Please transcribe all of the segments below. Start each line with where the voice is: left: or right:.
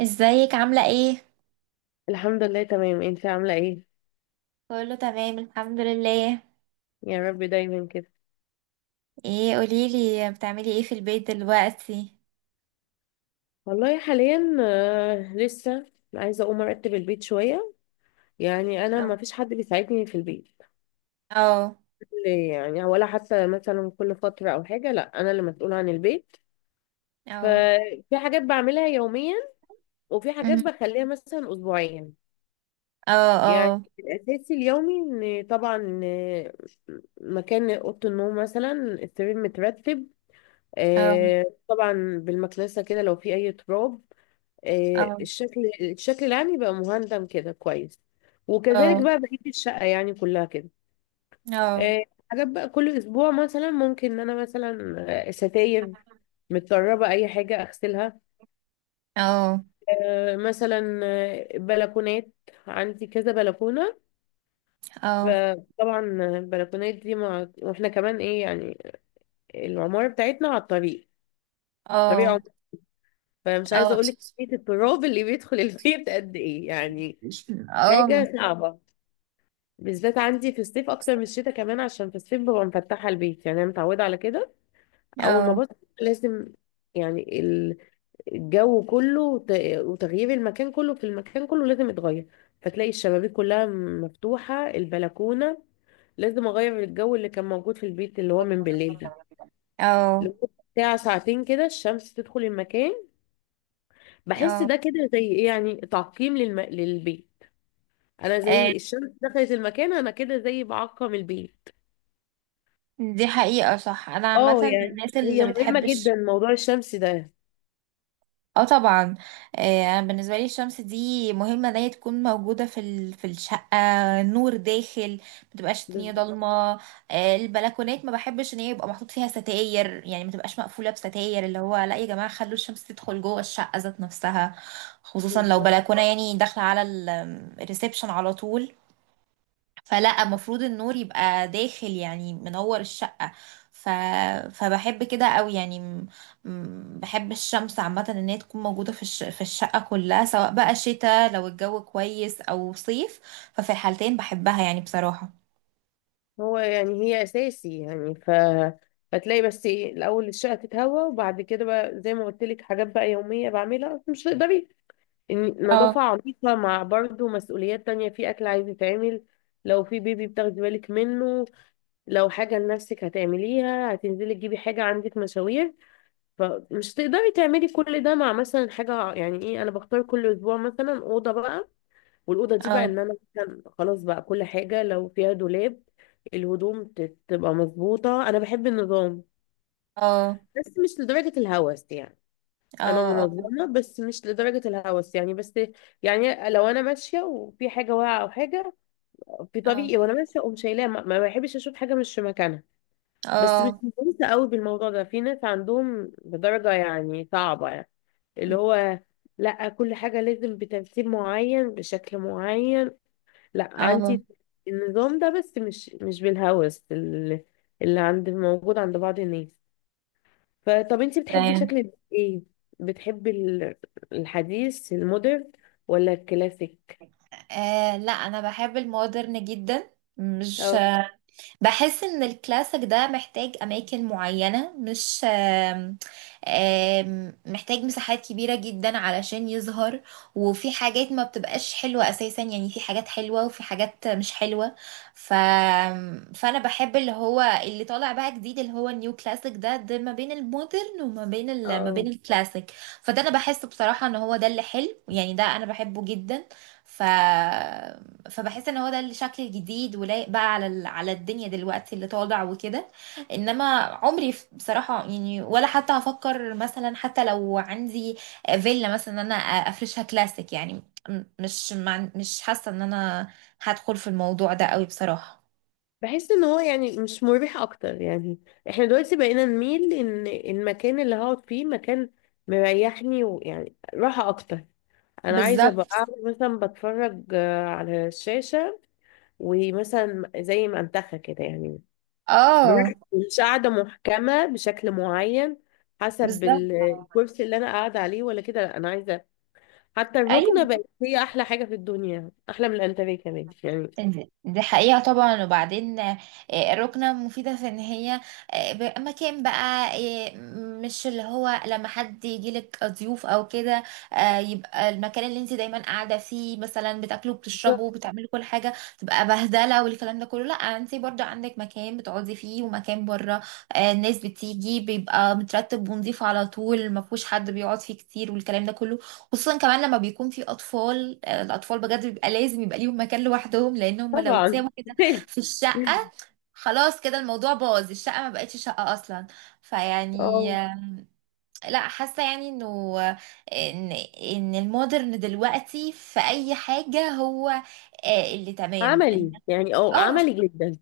right: ازيك عاملة ايه؟
left: الحمد لله تمام، انت عاملة ايه؟
right: كله تمام الحمد لله.
left: يا رب دايما كده.
right: ايه قوليلي بتعملي ايه في البيت دلوقتي؟
left: والله حاليا لسه عايزة اقوم ارتب البيت شوية. يعني انا ما
right: اه،
left: فيش حد بيساعدني في البيت.
right: اه،
left: ولا حتى مثلا كل فترة او حاجة، لا انا اللي مسؤولة عن البيت.
right: اه،
left: ففي حاجات بعملها يوميا، وفي حاجات
right: مم.
left: بخليها مثلا اسبوعيا.
right: اه،
left: يعني
right: اه،
left: الاساسي اليومي ان طبعا مكان اوضه النوم مثلا، السرير مترتب
right: اه،
left: طبعا. بالمكنسه كده لو في اي تراب.
right: اه،
left: الشكل العام يبقى مهندم كده كويس. وكذلك
right: اه،
left: بقى بقية الشقة يعني كلها كده.
right: اه،
left: آه، حاجات بقى كل أسبوع مثلا ممكن إن أنا مثلا ستاير متطربة أي حاجة أغسلها.
right: اه،
left: مثلا بلكونات، عندي كذا بلكونة.
right: اه،
left: فطبعا البلكونات دي واحنا كمان ايه يعني، العمارة بتاعتنا على الطريق، طريق
right: اه،
left: عمر. فمش عايزة
right: اه،
left: أقولك كمية التراب اللي بيدخل البيت قد ايه يعني،
right: اه،
left: حاجة صعبة. بالذات عندي في الصيف اكتر من الشتاء، كمان عشان في الصيف ببقى مفتحه البيت. يعني انا متعوده على كده،
right: اه،
left: اول ما
right: اه،
left: بصحى لازم، يعني الجو كله وتغيير المكان كله، في المكان كله لازم يتغير. فتلاقي الشبابيك كلها مفتوحه، البلكونه، لازم اغير الجو اللي كان موجود في البيت اللي هو من بالليل ده،
right: اه.
left: لمدة ساعة ساعتين كده الشمس تدخل المكان. بحس ده كده زي ايه يعني، تعقيم للبيت. انا
right: آه،
left: زي الشمس دخلت المكان، انا كده زي بعقم البيت.
right: دي حقيقة صح، انا عامة
left: اه
right: من
left: يعني
right: الناس
left: هي
right: اللي
left: مهمة جدا
right: بتحبش.
left: موضوع الشمس ده.
right: اه طبعا. آه، انا بالنسبه لي الشمس دي مهمه ان هي تكون موجوده في في الشقه، نور داخل، ما تبقاش الدنيا
left: بالظبط.
right: ضلمه. آه، البلكونات ما بحبش ان هي يبقى محطوط فيها ستاير، يعني ما تبقاش مقفوله بستاير. اللي هو لا يا جماعه خلوا الشمس تدخل جوه الشقه ذات نفسها، خصوصا لو
left: بالظبط.
right: بلكونه يعني داخله على الريسبشن على طول. فلا المفروض النور يبقى داخل، يعني منور الشقة. ف... فبحب كده قوي يعني بحب الشمس عامة ان هي تكون موجودة في في الشقة كلها، سواء بقى شتاء لو الجو كويس او صيف. ففي الحالتين بحبها يعني بصراحة.
left: هو يعني هي أساسي يعني، ف فتلاقي بس ايه الأول الشقة تتهوى، وبعد كده بقى زي ما قلت لك حاجات بقى يومية بعملها، بس مش تقدري
right: اه،
left: نظافة عميقة مع برضه مسؤوليات تانية، في أكل عايز يتعمل، لو في بيبي بتاخدي بالك منه، لو حاجة لنفسك هتعمليها، هتنزلي تجيبي حاجة، عندك مشاوير. فمش تقدري تعملي كل ده. مع مثلا حاجة يعني ايه، أنا بختار كل أسبوع مثلا أوضة بقى، والاوضه دي بقى
right: اه،
left: ان انا مثلا خلاص بقى كل حاجه لو فيها دولاب، الهدوم تبقى مظبوطه. انا بحب النظام
right: اه،
left: بس مش لدرجه الهوس يعني. انا
right: اه،
left: منظمه بس مش لدرجه الهوس يعني. بس يعني لو انا ماشيه وفي حاجه واقعه او حاجه في
right: اه،
left: طريقي وانا ماشيه اقوم شايلاها، ما بحبش اشوف حاجه مش في مكانها. بس مش
right: اه،
left: مهتمه قوي بالموضوع ده. في ناس عندهم بدرجه يعني صعبه يعني، اللي هو لا كل حاجه لازم بترتيب معين بشكل معين. لا
right: اه، اه.
left: عندي النظام ده بس مش مش بالهوس اللي عند موجود عند بعض الناس. فطب انتي
right: كده
left: بتحبي
right: يعني.
left: شكل ايه؟ بتحبي الحديث، المودرن ولا الكلاسيك؟
right: آه لا، انا بحب المودرن جدا. مش...
left: اه.
right: بحس ان الكلاسيك ده محتاج اماكن معينة، مش آم، آم، محتاج مساحات كبيرة جدا علشان يظهر. وفي حاجات ما بتبقاش حلوة اساسا، يعني في حاجات حلوة وفي حاجات مش حلوة. ف... فانا بحب اللي هو اللي طالع بقى جديد، اللي هو النيو كلاسيك ده ما بين المودرن وما بين ما بين
left: اه.
right: الكلاسيك. فده انا بحس بصراحة ان هو ده اللي حلو، يعني ده انا بحبه جدا. ف فبحس ان هو ده الشكل الجديد ولايق بقى على على الدنيا دلوقتي اللي طالع وكده. انما عمري بصراحه، يعني ولا حتى هفكر مثلا حتى لو عندي فيلا مثلا ان انا افرشها كلاسيك يعني. مش حاسه ان انا هدخل في الموضوع ده قوي بصراحه.
left: بحس ان هو يعني مش مريح اكتر يعني. احنا دلوقتي بقينا نميل ان المكان اللي هقعد فيه مكان مريحني ويعني راحة اكتر. انا عايزة ابقى
right: بالظبط،
left: قاعدة مثلا بتفرج على الشاشة، ومثلا زي ما انتخى كده يعني،
right: اه،
left: مش قاعدة محكمة بشكل معين حسب
right: بالظبط،
left: الكرسي اللي انا قاعدة عليه ولا كده، لا انا عايزة. حتى الركنة
right: ايوه.
left: بقت هي احلى حاجة في الدنيا، احلى من الانتريه كمان يعني.
right: دي حقيقة طبعا، وبعدين آه، الركنة مفيدة في ان هي آه، مكان بقى، آه، مش اللي هو لما حد يجيلك ضيوف او كده، آه، يبقى المكان اللي انت دايما قاعدة فيه مثلا بتاكلوا بتشربوا بتعملوا كل حاجة، تبقى بهدلة والكلام ده كله. لا انت برضو عندك مكان بتقعدي فيه ومكان بره، آه، الناس بتيجي بيبقى مترتب ونضيف على طول، مفهوش حد بيقعد فيه كتير والكلام ده كله. خصوصا كمان لما بيكون في اطفال، آه، الاطفال بجد بيبقى لازم يبقى ليهم مكان لوحدهم، لان هم لو
left: طبعا
right: اتسابوا كده في الشقه، خلاص كده الموضوع باظ، الشقه ما بقتش شقه اصلا. فيعني
left: اه
right: لا حاسه يعني انه آه، ان المودرن دلوقتي في اي حاجه هو آه، اللي تمام.
left: عملي يعني، اه
right: اه
left: عملي جدا.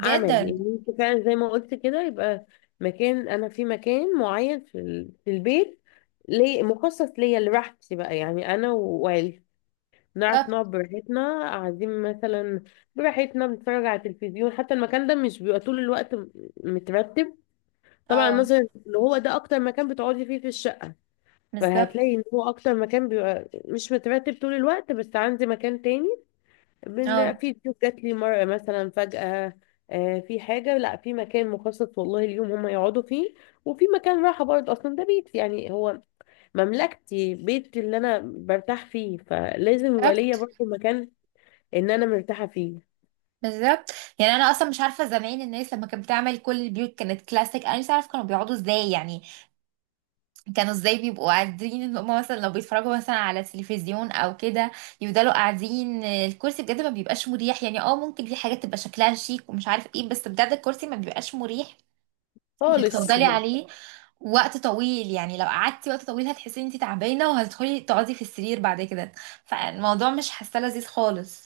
left: عملي يعني، انت فعلا زي ما قلت كده، يبقى مكان انا في مكان معين في البيت ليه مخصص ليا لراحتي بقى يعني، انا وعيلتي نعرف
right: بالظبط،
left: نقعد براحتنا، قاعدين مثلا براحتنا بنتفرج على التلفزيون. حتى المكان ده مش بيبقى طول الوقت مترتب، طبعا،
right: اه،
left: مثلا اللي هو ده اكتر مكان بتقعدي فيه في الشقة.
right: بالظبط،
left: فهتلاقي ان هو اكتر مكان بيبقى مش مترتب طول الوقت، بس عندي مكان تاني.
right: اه،
left: في ضيوف جات لي مرة مثلا فجأة، في حاجة، لا في مكان مخصص والله اليوم هم يقعدوا فيه. وفي مكان راحة برضه، اصلا ده بيت يعني هو مملكتي، بيتي اللي انا برتاح فيه، فلازم يبقى ليا
right: بالظبط،
left: برضه مكان ان انا مرتاحه فيه.
right: بالظبط. يعني انا اصلا مش عارفه زمان الناس لما كانت بتعمل كل البيوت كانت كلاسيك، انا مش عارفه كانوا بيقعدوا ازاي يعني. كانوا ازاي بيبقوا قاعدين ان هم مثلا لو بيتفرجوا مثلا على التلفزيون او كده، يفضلوا قاعدين الكرسي بجد ما بيبقاش مريح يعني. اه، ممكن في حاجات تبقى شكلها شيك ومش عارف ايه، بس بجد الكرسي ما بيبقاش مريح انك
left: خالص
right: تفضلي
left: يعني.
right: عليه وقت طويل. يعني لو قعدتي وقت طويل هتحسي ان انت تعبانه، وهتدخلي تقعدي في السرير بعد كده. فالموضوع مش حاسه لذيذ خالص.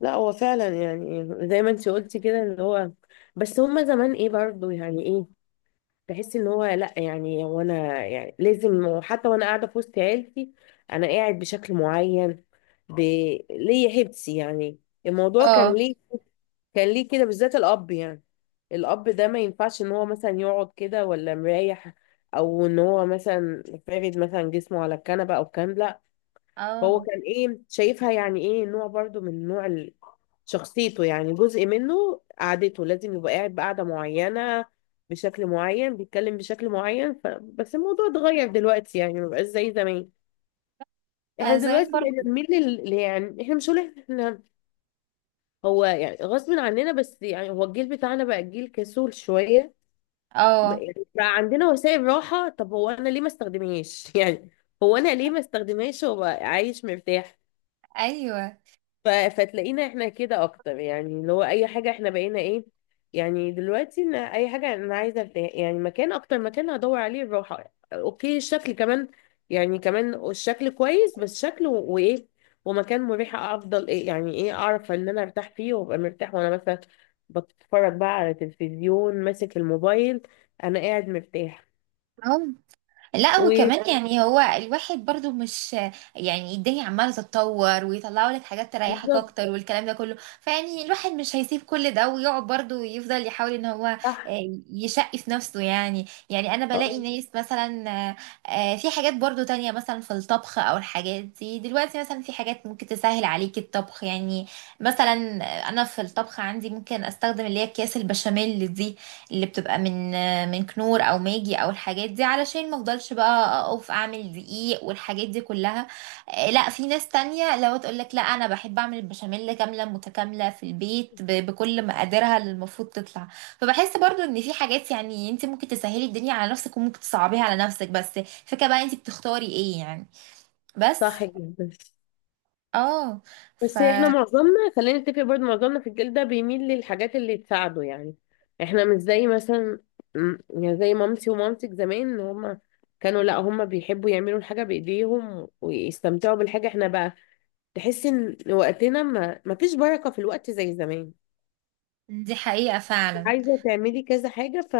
left: لا هو فعلا يعني زي ما انت قلتي كده اللي هو، بس هما زمان ايه برضو يعني ايه، تحس ان هو لا يعني هو انا يعني لازم حتى وانا قاعده في وسط عيلتي انا قاعد بشكل معين، ب... ليا حبسي يعني. الموضوع كان
right: اه،
left: ليه كان ليه كده، بالذات الاب يعني. الاب ده ما ينفعش ان هو مثلا يقعد كده ولا مريح، او ان هو مثلا فارد مثلا جسمه على الكنبه او الكلام ده. هو
right: اه،
left: كان ايه شايفها يعني ايه، نوع برضو من نوع شخصيته يعني جزء منه، قعدته لازم يبقى قاعد بقعدة معينة بشكل معين، بيتكلم بشكل معين. بس الموضوع اتغير دلوقتي يعني، مبقاش زي زمان. احنا
right: آه، زمان
left: دلوقتي
right: برضه،
left: بقينا بنميل يعني احنا مش هقول احنا، هو يعني غصب عننا، بس يعني هو الجيل بتاعنا بقى جيل كسول شوية.
right: اه،
left: يعني بقى عندنا وسائل راحة، طب هو انا ليه ما استخدمهاش يعني، هو انا ليه ما استخدمهاش وابقى عايش مرتاح.
right: ايوه.
left: فتلاقينا احنا كده اكتر يعني، اللي هو اي حاجه احنا بقينا ايه يعني، دلوقتي ان اي حاجه انا عايزه ارتاح يعني، مكان اكتر مكان هدور عليه الراحه، اوكي الشكل كمان، يعني كمان الشكل كويس، بس شكل وايه، ومكان مريح افضل، ايه يعني ايه، اعرف ان انا ارتاح فيه وابقى مرتاح وانا مثلا بتفرج بقى على تلفزيون ماسك الموبايل، انا قاعد مرتاح.
right: لا وكمان يعني هو الواحد برضو مش... يعني الدنيا عمالة تتطور ويطلعوا لك حاجات تريحك
left: وبالظبط.
right: اكتر والكلام ده كله. فيعني الواحد مش هيسيب كل ده ويقعد برضو يفضل يحاول ان هو
left: صح.
right: آه، يشقي في نفسه يعني. يعني انا
left: اه.
right: بلاقي ناس مثلا آه، آه، في حاجات برضو تانية مثلا في الطبخ او الحاجات دي. دلوقتي مثلا في حاجات ممكن تسهل عليك الطبخ يعني. مثلا انا في الطبخ عندي ممكن استخدم اللي هي اكياس البشاميل دي اللي بتبقى من كنور او ماجي او الحاجات دي، علشان ما افضلش بقى اقف اعمل دقيق والحاجات دي كلها. آه، لا في ناس تانية لو تقول لك لا، انا بحب اعمل البشاميل كاملة متكاملة في البيت بكل مقاديرها اللي المفروض تطلع. فبحس برضو ان في حاجات يعني انت ممكن تسهلي الدنيا على نفسك وممكن تصعبيها على نفسك، بس فكرة بقى انت بتختاري ايه يعني. بس،
left: صح جدا.
right: اه، ف
left: بس احنا معظمنا خلينا نتفق، برضه معظمنا في الجيل ده بيميل للحاجات اللي تساعده يعني. احنا مش زي مثلا يعني زي مامتي ومامتك زمان، ان هما كانوا لا هما بيحبوا يعملوا الحاجة بإيديهم ويستمتعوا بالحاجة. احنا بقى تحس ان وقتنا ما فيش بركة في الوقت زي زمان.
right: دي حقيقة فعلا،
left: عايزة تعملي كذا حاجة، ف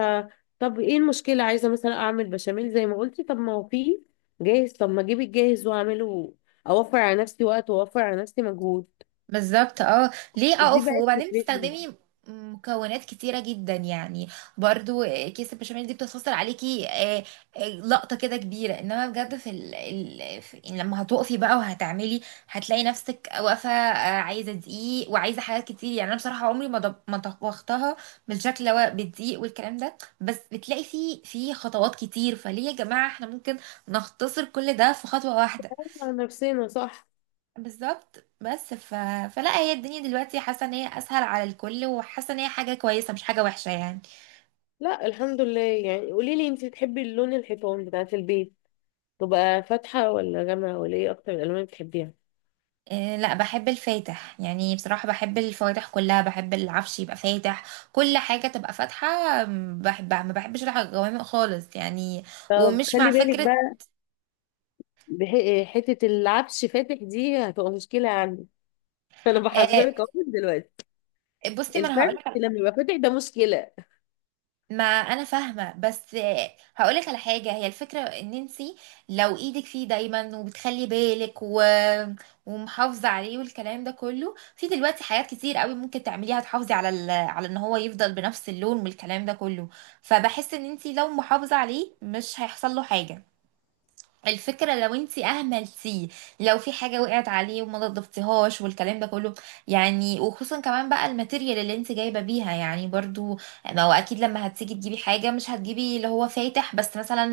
left: طب ايه المشكلة، عايزة مثلا اعمل بشاميل زي ما قلتي، طب ما هو فيه جاهز، طب ما اجيب الجاهز واعمله، اوفر على نفسي وقت واوفر على نفسي مجهود.
right: بالظبط، اه. ليه
left: دي
right: اقف
left: بقت
right: وبعدين
left: فكرتي.
right: بتستخدمي مكونات كتيرة جدا يعني. برضو كيس البشاميل دي بتختصر عليكي آه، آه، لقطة كده كبيرة. انما بجد في، في يعني لما هتقفي بقى وهتعملي، هتلاقي نفسك واقفة آه، عايزة دقيق وعايزة حاجات كتير يعني. انا بصراحة عمري ما ما طبختها بالشكل، هو بالدقيق والكلام ده. بس بتلاقي فيه في خطوات كتير، فليه يا جماعة احنا ممكن نختصر كل ده في خطوة واحدة.
left: على نفسنا، صح.
right: بالظبط، بس فلا هي الدنيا دلوقتي حاسه ان هي اسهل على الكل وحاسه ان هي حاجه كويسه مش حاجه وحشه يعني.
left: لا الحمد لله يعني. قولي لي انت بتحبي اللون، الحيطان بتاعت البيت تبقى فاتحة ولا غامقة ولا ايه، اكتر الالوان اللي بتحبيها؟
right: إيه لا، بحب الفاتح، يعني بصراحه بحب الفواتح كلها، بحب العفش يبقى فاتح، كل حاجه تبقى فاتحه. بحبها، ما بحبش الغوامق خالص يعني،
left: طب
right: ومش مع
left: خلي بالك
right: فكره.
left: بقى، حتة العفش فاتح دي هتبقى مشكلة عندي أنا
right: آه،
left: بحذرك أهو من دلوقتي.
right: بصي ما انا
left: الفرش
right: هقول،
left: لما يبقى فاتح ده مشكلة.
right: ما انا فاهمه، بس هقولك على حاجه: هي الفكره ان انتي لو ايدك فيه دايما وبتخلي بالك ومحافظه عليه والكلام ده كله، في دلوقتي حاجات كتير قوي ممكن تعمليها تحافظي على على ان هو يفضل بنفس اللون والكلام ده كله. فبحس ان انتي لو محافظه عليه مش هيحصل له حاجه، الفكرة لو انتي اهملتيه، لو في حاجة وقعت عليه وما نضفتيهاش والكلام ده كله. يعني وخصوصا كمان بقى الماتيريال اللي انتي جايبة بيها يعني برضو، ما هو اكيد لما هتيجي تجيبي حاجة مش هتجيبي اللي هو فاتح بس، مثلا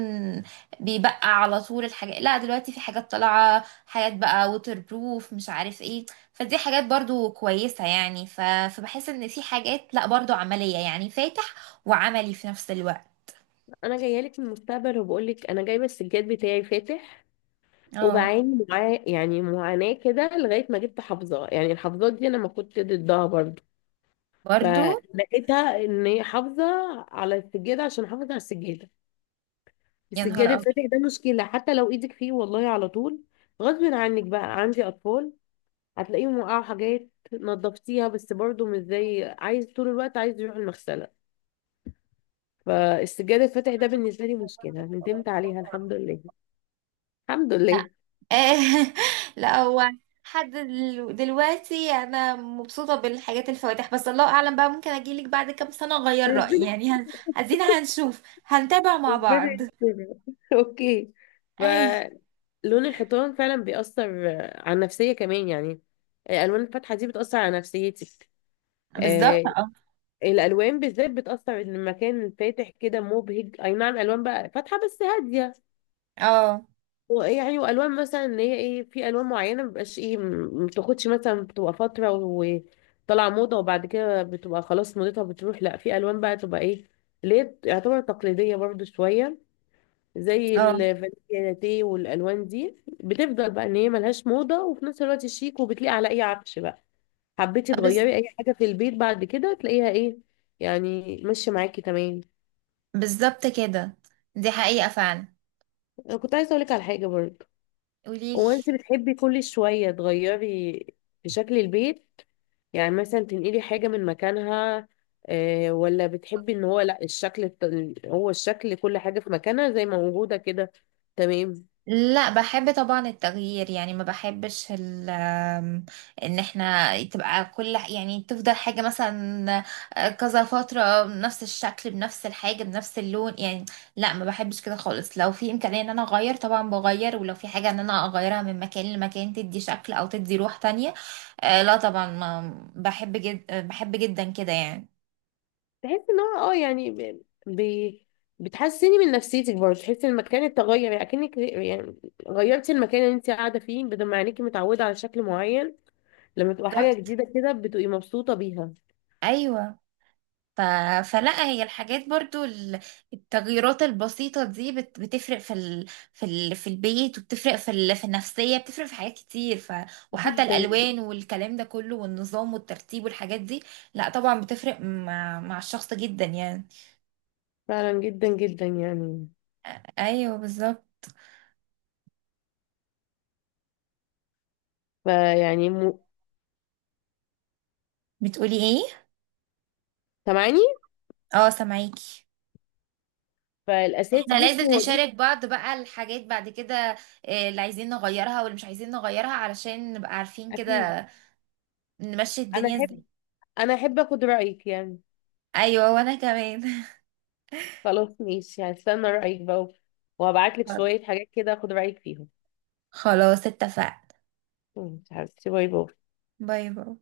right: بيبقى على طول الحاجة. لا دلوقتي في حاجات طالعة، حاجات بقى ووتر بروف مش عارف ايه، فدي حاجات برضو كويسة يعني. فبحس ان في حاجات لا برضو عملية، يعني فاتح وعملي في نفس الوقت.
left: أنا جاية لك من المستقبل وبقول لك، أنا جايبة السجاد بتاعي فاتح
right: اه
left: وبعاني معاه يعني معاناة كده، لغاية ما جبت حافظة. يعني الحافظات دي أنا ما كنت ضدها برضه،
right: برضو،
left: فلقيتها ان هي حافظه على السجاده، عشان حافظه على السجاده.
right: يا
left: السجاده
right: نهار
left: الفاتح ده مشكله، حتى لو ايدك فيه والله على طول، غصب عنك بقى. عندي اطفال، هتلاقيهم وقعوا حاجات نظفتيها، بس برضو مش زي، عايز طول الوقت عايز يروح المغسله. فالسجاده الفاتح ده بالنسبه لي مشكله، ندمت
right: ابيض،
left: عليها. الحمد لله. الحمد لله.
right: آه، لا هو. حد دلوقتي انا مبسوطه بالحاجات الفواتح، بس الله اعلم بقى ممكن اجيلك بعد كام سنه اغير رايي
left: ربنا،
right: يعني، ادينا هنشوف، هنتابع مع
left: ربنا
right: بعض.
left: يستر اوكي،
right: اي،
left: فلون الحيطان فعلا بيأثر على النفسيه كمان يعني. الالوان الفاتحه دي بتأثر على نفسيتك.
right: بالظبط،
left: آه.
right: اه،
left: الالوان بالذات بتاثر، ان المكان فاتح كده مبهج. اي نعم الوان بقى فاتحه بس هاديه،
right: اه،
left: ويعني والوان مثلا ان هي ايه، في الوان معينه مبقاش ايه، ما بتاخدش مثلا، بتبقى فتره وطالعه موضه وبعد كده بتبقى خلاص موضتها بتروح. لا في الوان بقى تبقى ايه، اللي هي يعتبر تقليديه برضو شويه، زي
right: اه،
left: الفانيليا لاتيه، والالوان دي بتفضل بقى ان هي ملهاش موضه، وفي نفس الوقت شيك وبتليق على اي عفش بقى. حبيتي
right: بس
left: تغيري اي حاجه في البيت بعد كده تلاقيها ايه، يعني ماشيه معاكي تمام.
right: بالظبط كده، دي حقيقه فعلا.
left: انا كنت عايزه اقولك على حاجه برضه،
right: قوليلي.
left: هو انت بتحبي كل شويه تغيري في شكل البيت، يعني مثلا تنقلي حاجه من مكانها، آه، ولا بتحبي ان هو لا، الشكل هو الشكل كل حاجه في مكانها زي ما موجوده كده تمام؟
right: لا بحب طبعا التغيير، يعني ما بحبش ال آم، ان احنا تبقى كل يعني تفضل حاجة مثلا آه، كذا فترة بنفس الشكل بنفس الحاجة بنفس اللون يعني. لا ما بحبش كده خالص، لو في امكانية ان انا اغير طبعا بغير، ولو في حاجة ان انا اغيرها من مكان لمكان تدي شكل او تدي روح تانية. آه، لا طبعا، ما بحب جد، بحب جدا كده يعني.
left: تحسي ان هو اه يعني بتحسني من نفسيتك برضه، تحسي ان المكان اتغير يعني، اكنك يعني غيرتي المكان اللي انت قاعده فيه، بدل ما عينيكي متعوده على شكل معين، لما تبقى حاجة
right: بالظبط،
left: جديدة كده بتبقي مبسوطة بيها.
right: ايوه. ف... فلا هي الحاجات برضو التغييرات البسيطة دي بتفرق في في البيت، وبتفرق في في النفسية، بتفرق في حاجات كتير. وحتى
left: جدا،
right: الألوان والكلام ده كله والنظام والترتيب والحاجات دي، لا طبعا بتفرق مع الشخص جدا يعني.
left: فعلا جدا جدا يعني.
right: ايوه بالظبط.
left: فيعني
right: بتقولي ايه؟
left: سامعاني؟
right: اه سامعاكي.
left: فالأساس
right: احنا لازم
left: بصي هو ده.
right: نشارك بعض بقى الحاجات بعد كده، آه، اللي عايزين نغيرها واللي مش عايزين نغيرها، علشان نبقى عارفين
left: أكيد.
right: كده نمشي
left: أنا
right: الدنيا
left: أحب،
right: ازاي.
left: أنا أحب أخد رأيك يعني.
right: ايوه وانا كمان.
left: خلاص ماشي، هستنى رأيك بقى، وهبعتلك شوية حاجات كده أخد رأيك فيهم.
right: خلاص اتفقنا،
left: ماشي حبيبتي، باي باي.
right: باي باي.